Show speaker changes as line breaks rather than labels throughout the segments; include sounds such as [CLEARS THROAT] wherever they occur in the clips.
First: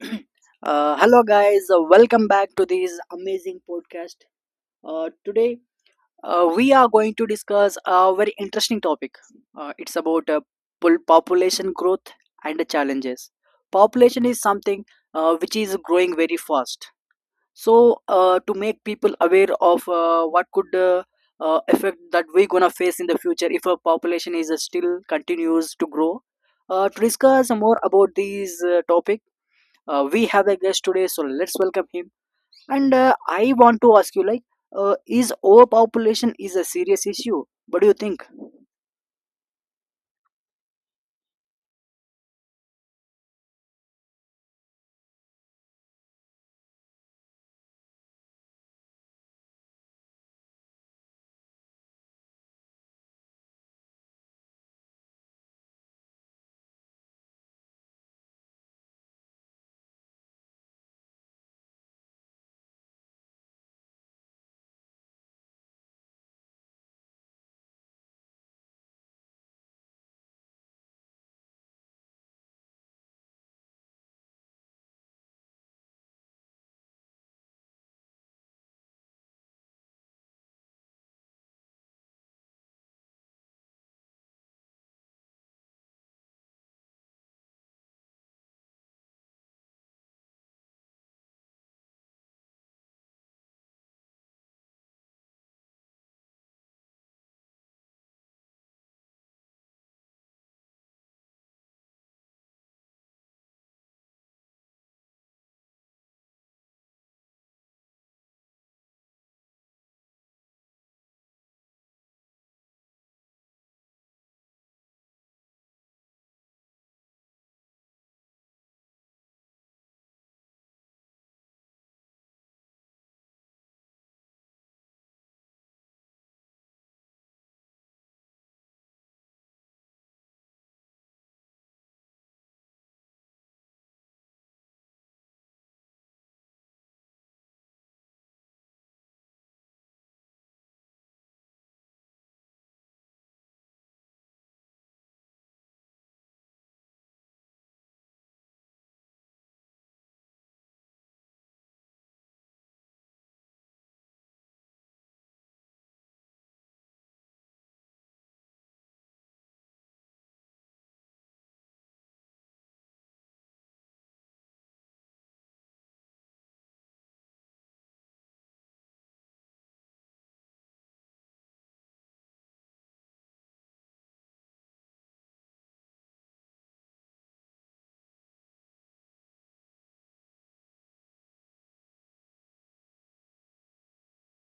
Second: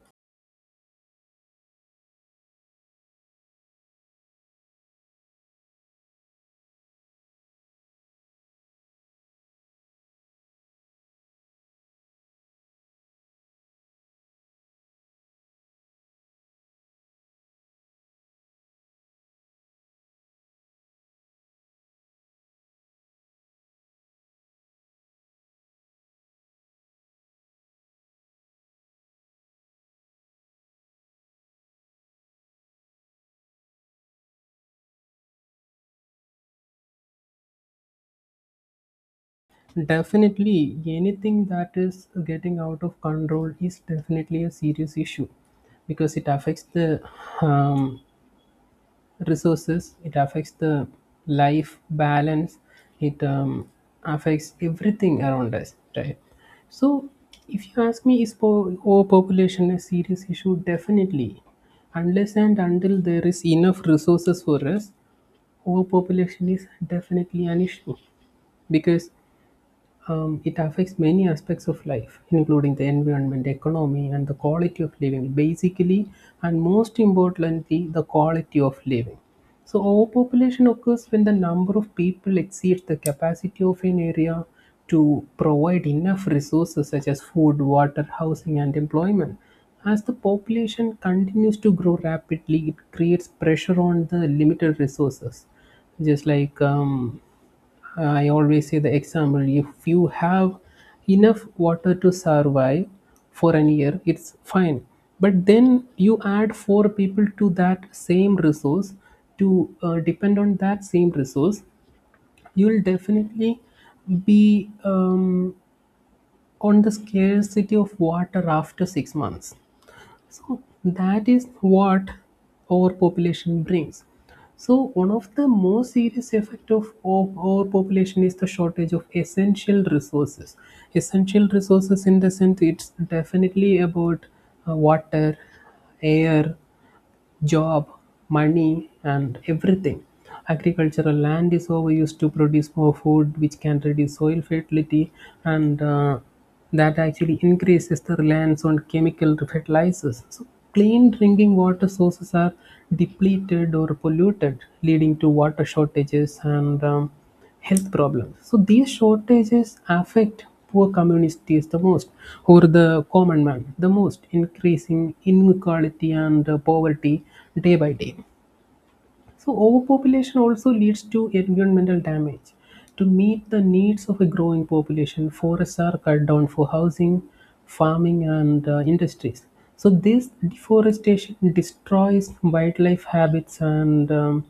[CLEARS THROAT] Hello, guys. Welcome back to this amazing podcast. Today, we are going to discuss a very interesting topic. It's about population growth and the challenges. Population is something which is growing very fast. So, to make people aware of what could effect that we're gonna face in the future if our population is still continues to grow, to discuss more about these topic we have a guest today, so let's welcome him. And I want to ask you, like, is overpopulation is a serious issue? What do you think?
Definitely, anything that is getting out of control is definitely a serious issue because it affects the um, resources, it affects the life balance, it affects everything around us, right? So, if you ask me, overpopulation a serious issue? Definitely. Unless and until there is enough resources for us, overpopulation is definitely an issue because it affects many aspects of life, including the environment, economy, and the quality of living. Basically, and most importantly, the quality of living. So, overpopulation occurs when the number of people exceeds the capacity of an area to provide enough resources such as food, water, housing, and employment. As the population continues to grow rapidly, it creates pressure on the limited resources, just like I always say the example if you have enough water to survive for an year, it's fine. But then you add four people to that same resource to depend on that same resource, you'll definitely be on the scarcity of water after 6 months. So that is what overpopulation brings. So one of the most serious effect of overpopulation is the shortage of essential resources. Essential resources in the sense it's definitely about water, air, job, money, and everything. Agricultural land is overused to produce more food, which can reduce soil fertility, and that actually increases the reliance on chemical fertilizers. So, clean drinking water sources are depleted or polluted, leading to water shortages and health problems. So these shortages affect poor communities the most, or the common man the most, increasing inequality and poverty day by day. So overpopulation also leads to environmental damage. To meet the needs of a growing population, forests are cut down for housing, farming, and industries. So this deforestation destroys wildlife habits and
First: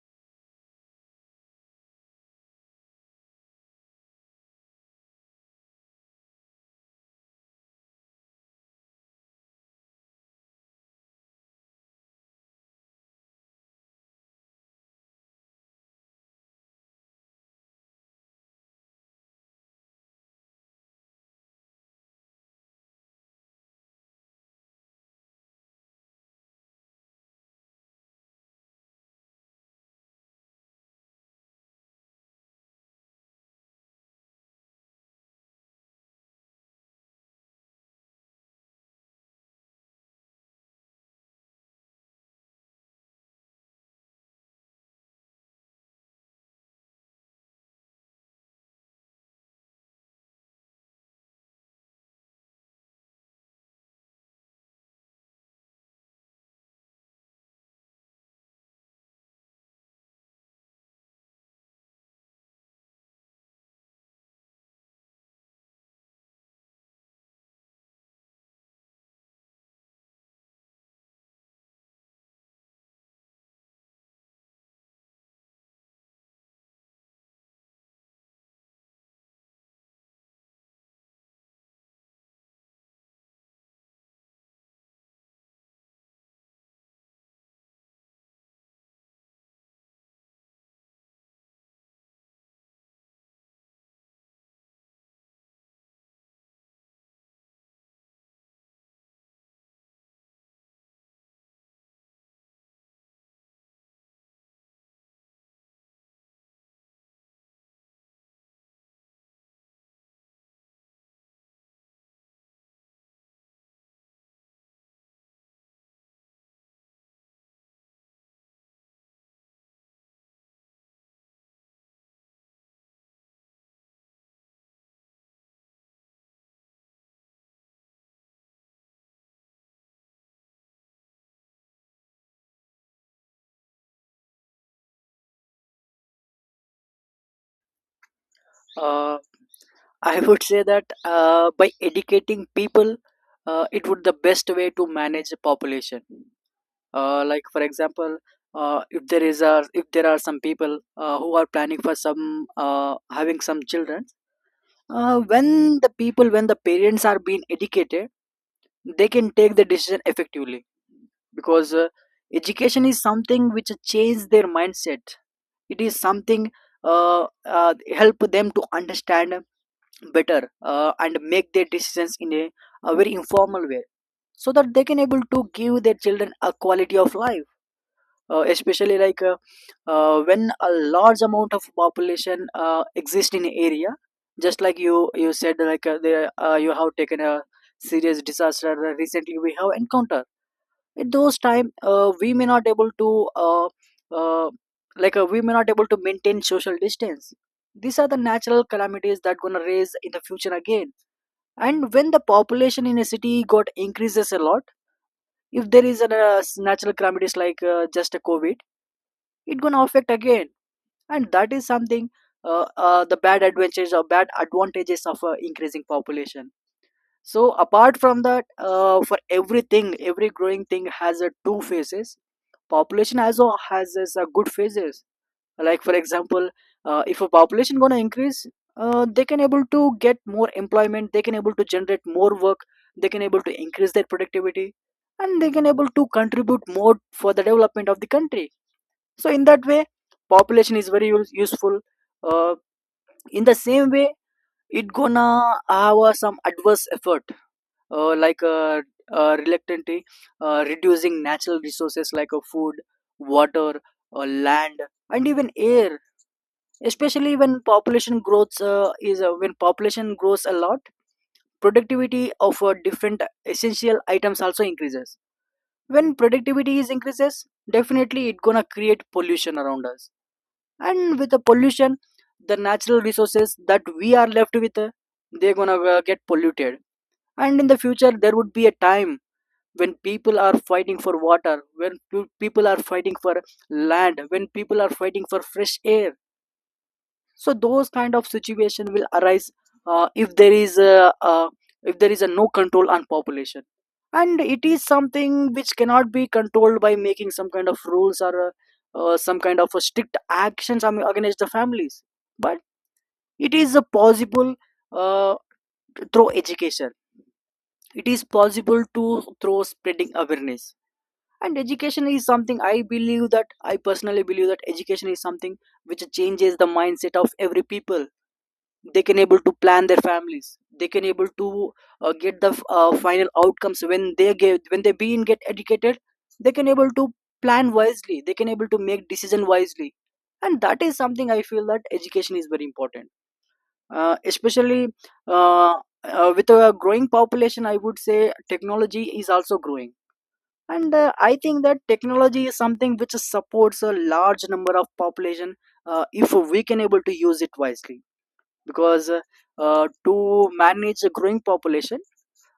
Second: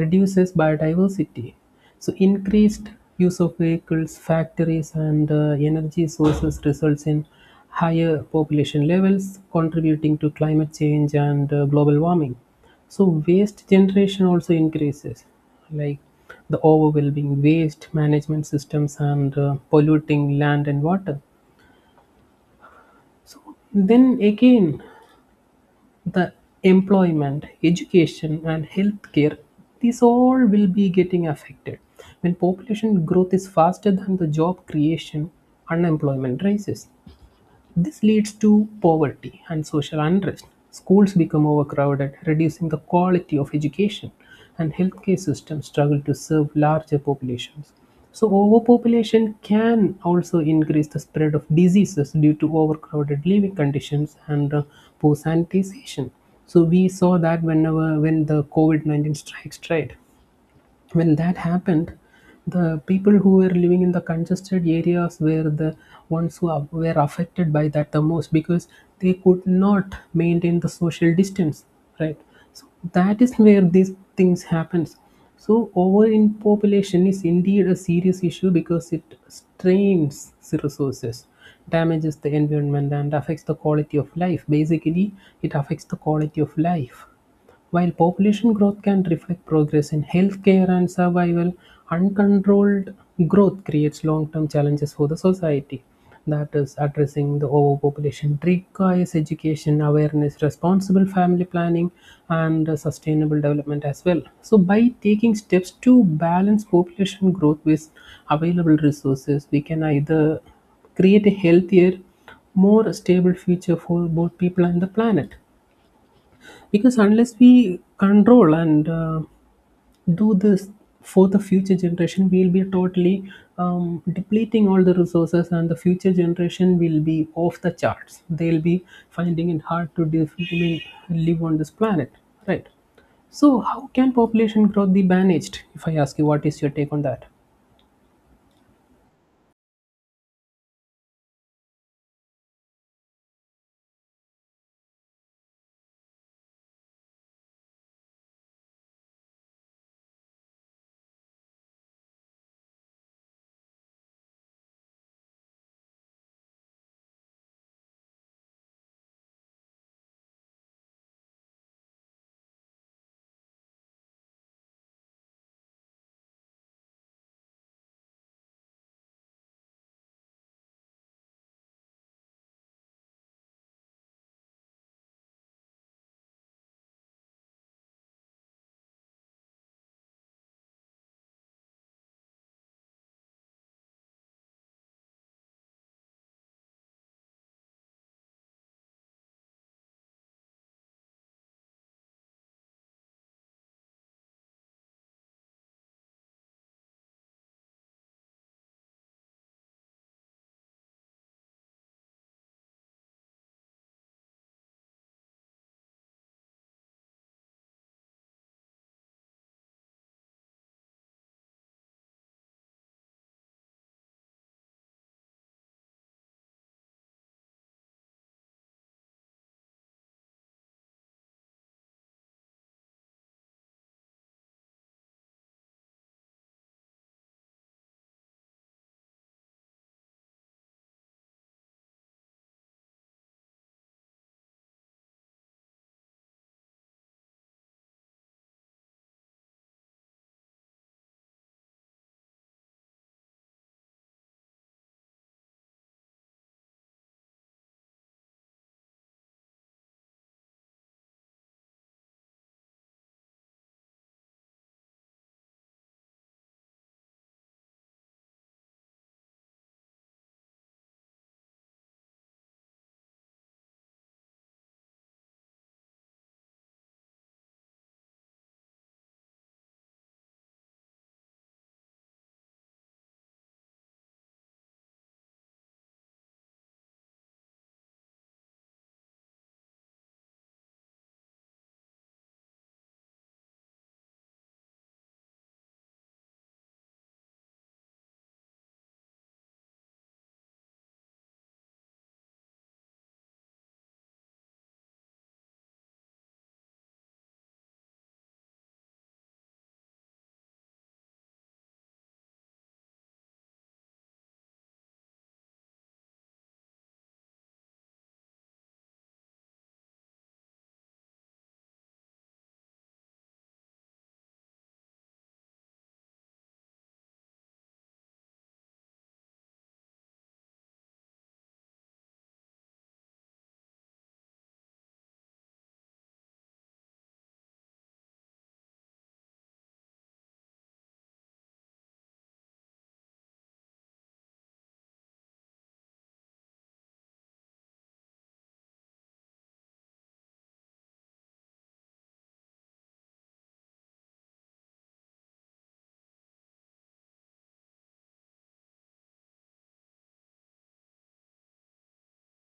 reduces biodiversity. So increased use of vehicles, factories, and energy sources results in higher population levels, contributing to climate change and global warming. So waste generation also increases, like the overwhelming waste management systems and polluting land and water. Then again, the employment, education, and healthcare, these all will be getting affected. When population growth is faster than the job creation, unemployment rises. This leads to poverty and social unrest. Schools become overcrowded, reducing the quality of education, and healthcare systems struggle to serve larger populations. So, overpopulation can also increase the spread of diseases due to overcrowded living conditions and poor sanitization. So, we saw that when the COVID 19 strikes, right? When that happened, the people who were living in the congested areas were the ones who were affected by that the most because they could not maintain the social distance, right? So that is where these things happens. So overpopulation is indeed a serious issue because it strains the resources, damages the environment, and affects the quality of life. Basically, it affects the quality of life. While population growth can reflect progress in healthcare and survival, uncontrolled growth creates long term challenges for the society. That is, addressing the overpopulation requires education, awareness, responsible family planning, and sustainable development as well. So, by taking steps to balance population growth with available resources, we can either create a healthier, more stable future for both people and the planet. Because unless we control and do this for the future generation, we'll be totally depleting all the resources, and the future generation will be off the charts. They'll be finding it hard to live on this planet, right? So, how can population growth be managed? If I ask you, what is your take on that?
uh, [LAUGHS] I would say that by educating people, it would the best way to manage the population. Like, for example, if there is a if there are some people who are planning for some uh, having some children. When the people, when the parents are being educated, they can take the decision effectively, because education is something which changes their mindset. It is something uh, uh, help them to understand better, and make their decisions in a very informal way, so that they can able to give their children a quality of life. Especially like, when a large amount of population exist in area, just like you said, like, there you have taken a serious disaster that recently we have encountered. At those time, we may not able to uh, uh, we may not able to maintain social distance. These are the natural calamities that gonna raise in the future again. And when the population in a city got increases a lot, if there is a natural calamities like, just a COVID, it gonna affect again. And that is something, the bad advantages or bad advantages of increasing population. So apart from that, for everything, every growing thing has two phases. Population also has its good phases. Like, for example, if a population gonna increase, they can able to get more employment, they can able to generate more work, they can able to increase their productivity, and they can able to contribute more for the development of the country. So in that way, population is very useful. uh, in the same way, it gonna have some adverse effort, uh, like uh, reluctantly reducing natural resources like, food, water, land, and even air, especially when population growth is when population grows a lot, productivity of different essential items also increases. When productivity is increases, definitely it gonna create pollution around us. And with the pollution, the natural resources that we are left with, they're gonna get polluted. And in the future, there would be a time when people are fighting for water, when people are fighting for land, when people are fighting for fresh air. So those kind of situation will arise if there is a no control on population. And it is something which cannot be controlled by making some kind of rules or some kind of a strict actions, I mean, against the families. But it is a possible uh, through education. It is possible to, through spreading awareness. And education is something I believe that, I personally believe that education is something which changes the mindset of every people. They can able to plan their families, they can able to get the final outcomes when they being get educated. They can able to plan wisely, they can able to make decision wisely. And that is something I feel that education is very important. Especially uh, with a growing population, I would say technology is also growing. And I think that technology is something which supports a large number of population, if we can able to use it wisely. Because to manage a growing population,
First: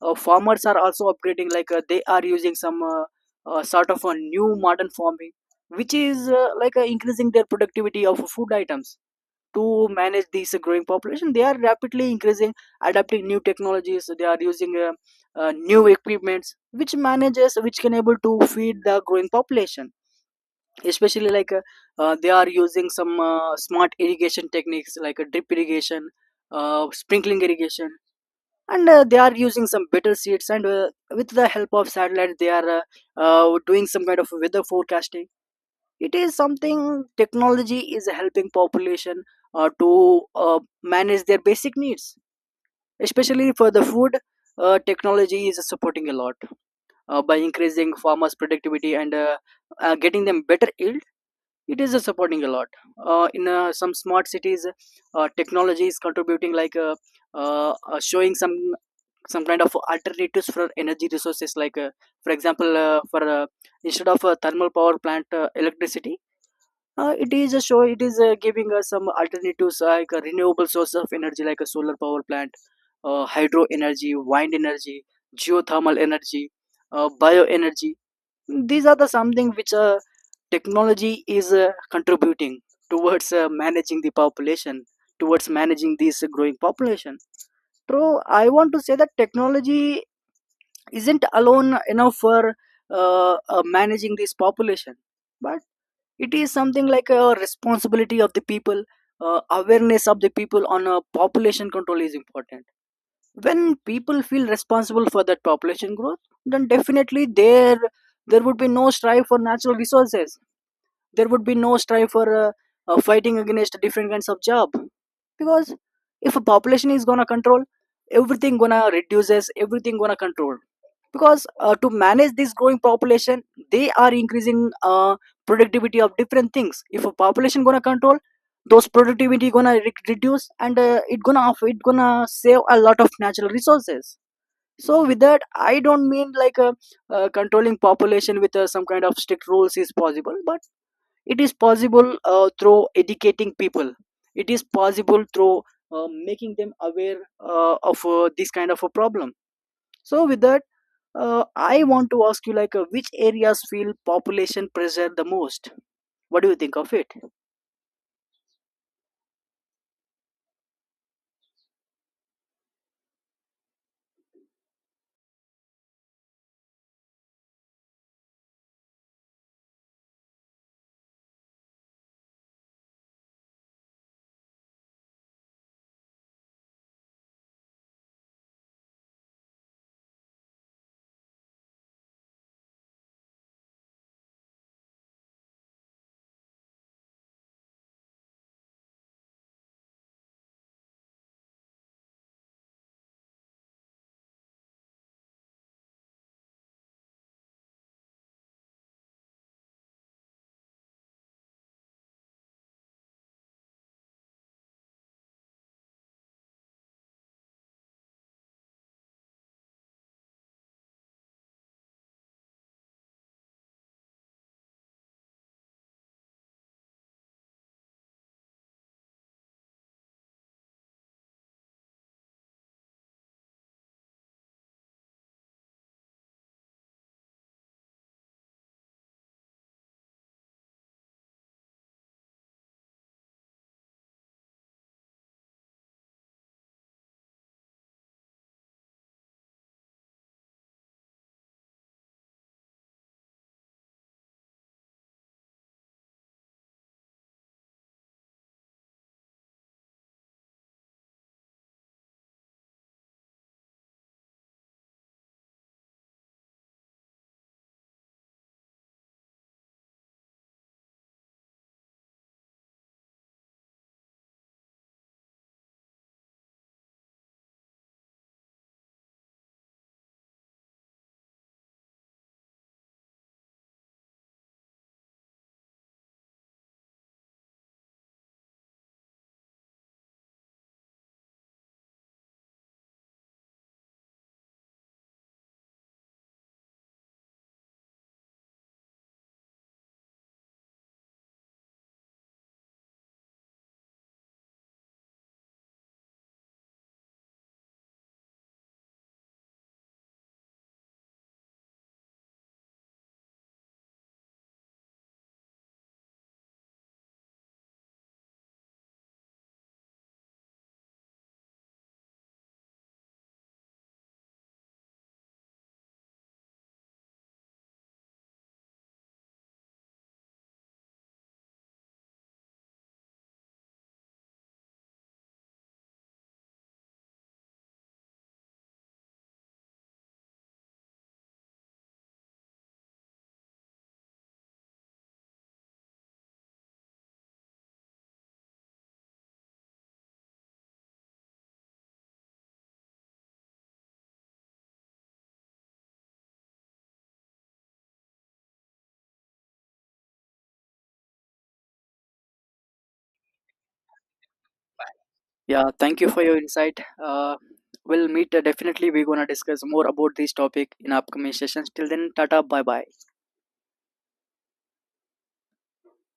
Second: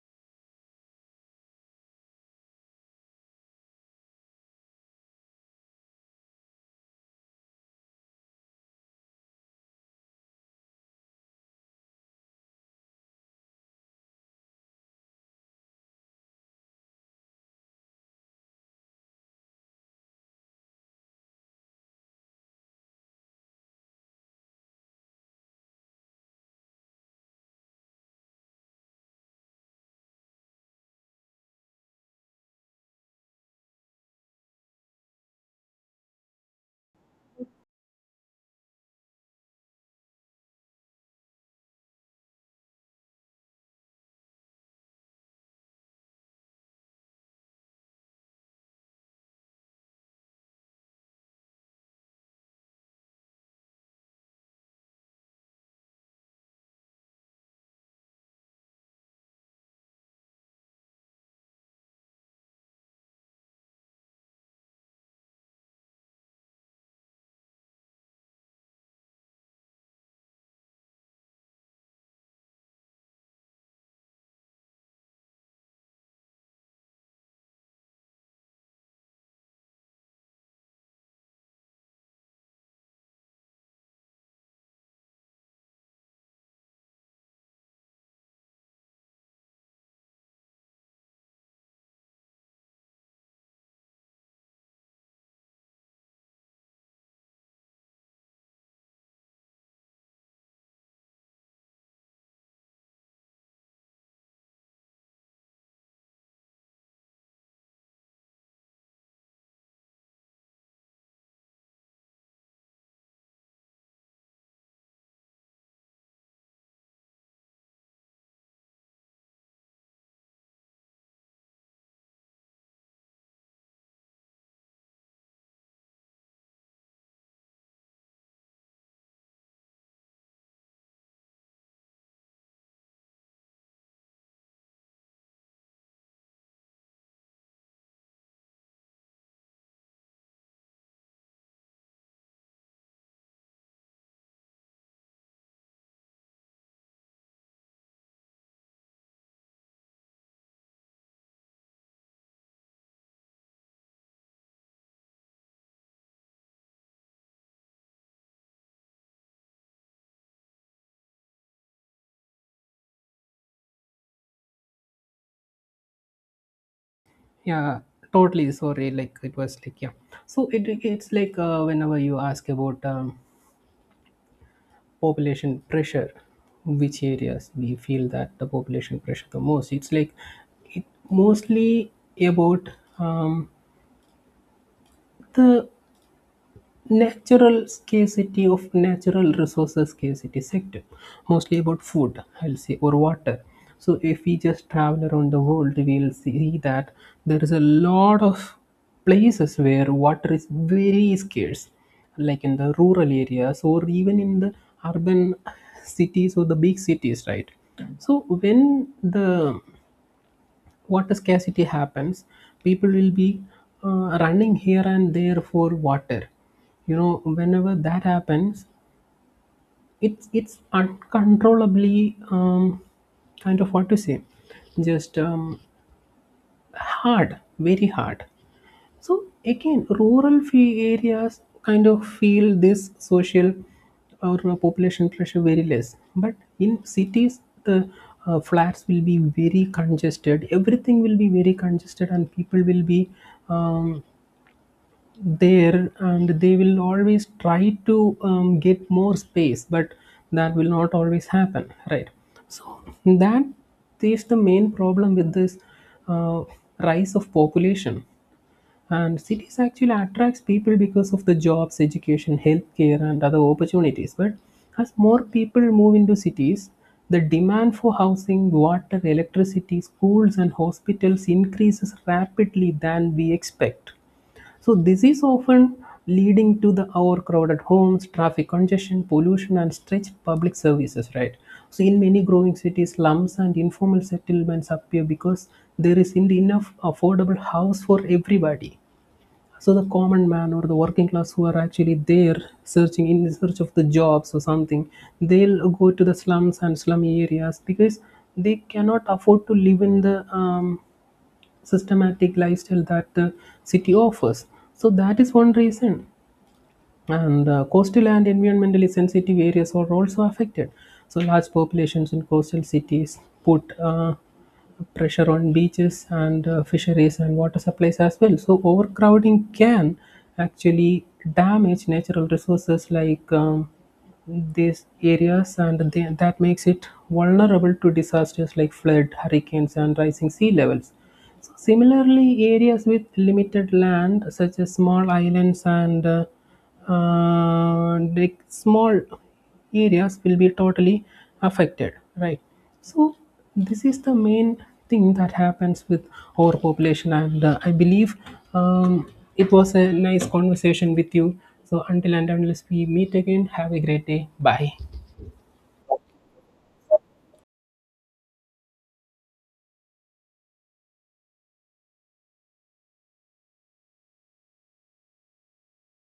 farmers are also upgrading. Like, they are using some sort of a new modern farming, which is, increasing their productivity of food items. To manage this growing population, they are rapidly increasing, adapting new technologies. They are using new equipments which manages, which can able to feed the growing population. Especially like, they are using some smart irrigation techniques like, drip irrigation, sprinkling irrigation. And they are using some better seeds, and with the help of satellite, they are doing some kind of weather forecasting. It is something technology is helping population to manage their basic needs. Especially for the food, technology is supporting a lot, by increasing farmers productivity and getting them better yield. It is supporting a lot. In some smart cities, technology is contributing, like, showing some kind of alternatives for energy resources. Like, for example, for instead of a thermal power plant electricity, it is a show. It is giving us some alternatives like a renewable source of energy, like a solar power plant, hydro energy, wind energy, geothermal energy, bioenergy. These are the something which technology is contributing towards managing this growing population. So I want to say that technology isn't alone enough for managing this population, but it is something like a responsibility of the people. Awareness of the people on population control is important. When people feel responsible for that population growth, then definitely there would be no strive for natural resources. There would be no strive for fighting against different kinds of job. Because if a population is gonna control, everything gonna reduces, everything gonna control. Because to manage this growing population, they are increasing productivity of different things. If a population gonna control, those productivity gonna reduce, and it gonna save a lot of natural resources. So with that, I don't mean like, controlling population with some kind of strict rules is possible, but it is possible through educating people. It is possible through making them aware of this kind of a problem. So with that, I want to ask you, like, which areas feel population pressure the most? What do you think of it?
Yeah, totally. Sorry, like it was like yeah. So it's like whenever you ask about population pressure, which areas we feel that the population pressure the most, it's like it mostly about um, the natural scarcity of natural resources scarcity sector, mostly about food, I'll say, or water. So if we just travel around the world, we'll see that there is a lot of places where water is very scarce, like in the rural areas or even in the urban cities or the big cities, right? So when the water scarcity happens, people will be running here and there for water, you know whenever that happens. It's uncontrollably, kind of what to say, just hard, very hard. So again, rural fee areas kind of feel this social or population pressure very less. But in cities, the flats will be very congested. Everything will be very congested, and people will be um, there, and they will always try to get more space. But that will not always happen, right? So that is the main problem with this uh, rise of population. And cities actually attracts people because of the jobs, education, healthcare, and other opportunities. But as more people move into cities, the demand for housing, water, electricity, schools, and hospitals increases rapidly than we expect. So this is often leading to the overcrowded homes, traffic congestion, pollution, and stretched public services. Right. So in many growing cities, slums and informal settlements appear because there isn't enough affordable house for everybody. So the common man or the working class who are actually there searching in search of the jobs or something, they'll go to the slums and slummy areas because they cannot afford to live in the systematic lifestyle that the city offers. So that is one reason. And coastal and environmentally sensitive areas are also affected. So large populations in coastal cities put pressure on beaches and fisheries and water supplies as well. So overcrowding can actually damage natural resources like these areas, and that makes it vulnerable to disasters like flood, hurricanes, and rising sea levels. So similarly, areas with limited land, such as small islands and like small areas, will be totally affected, right? So, this is the main thing that happens with overpopulation, and I believe um, it was a nice conversation with you. So, until and unless we meet again, have a great day. Bye.
Yeah, thank you for your insight. We'll meet, definitely. We're gonna discuss more about this topic in upcoming sessions. Till then, tata, bye bye.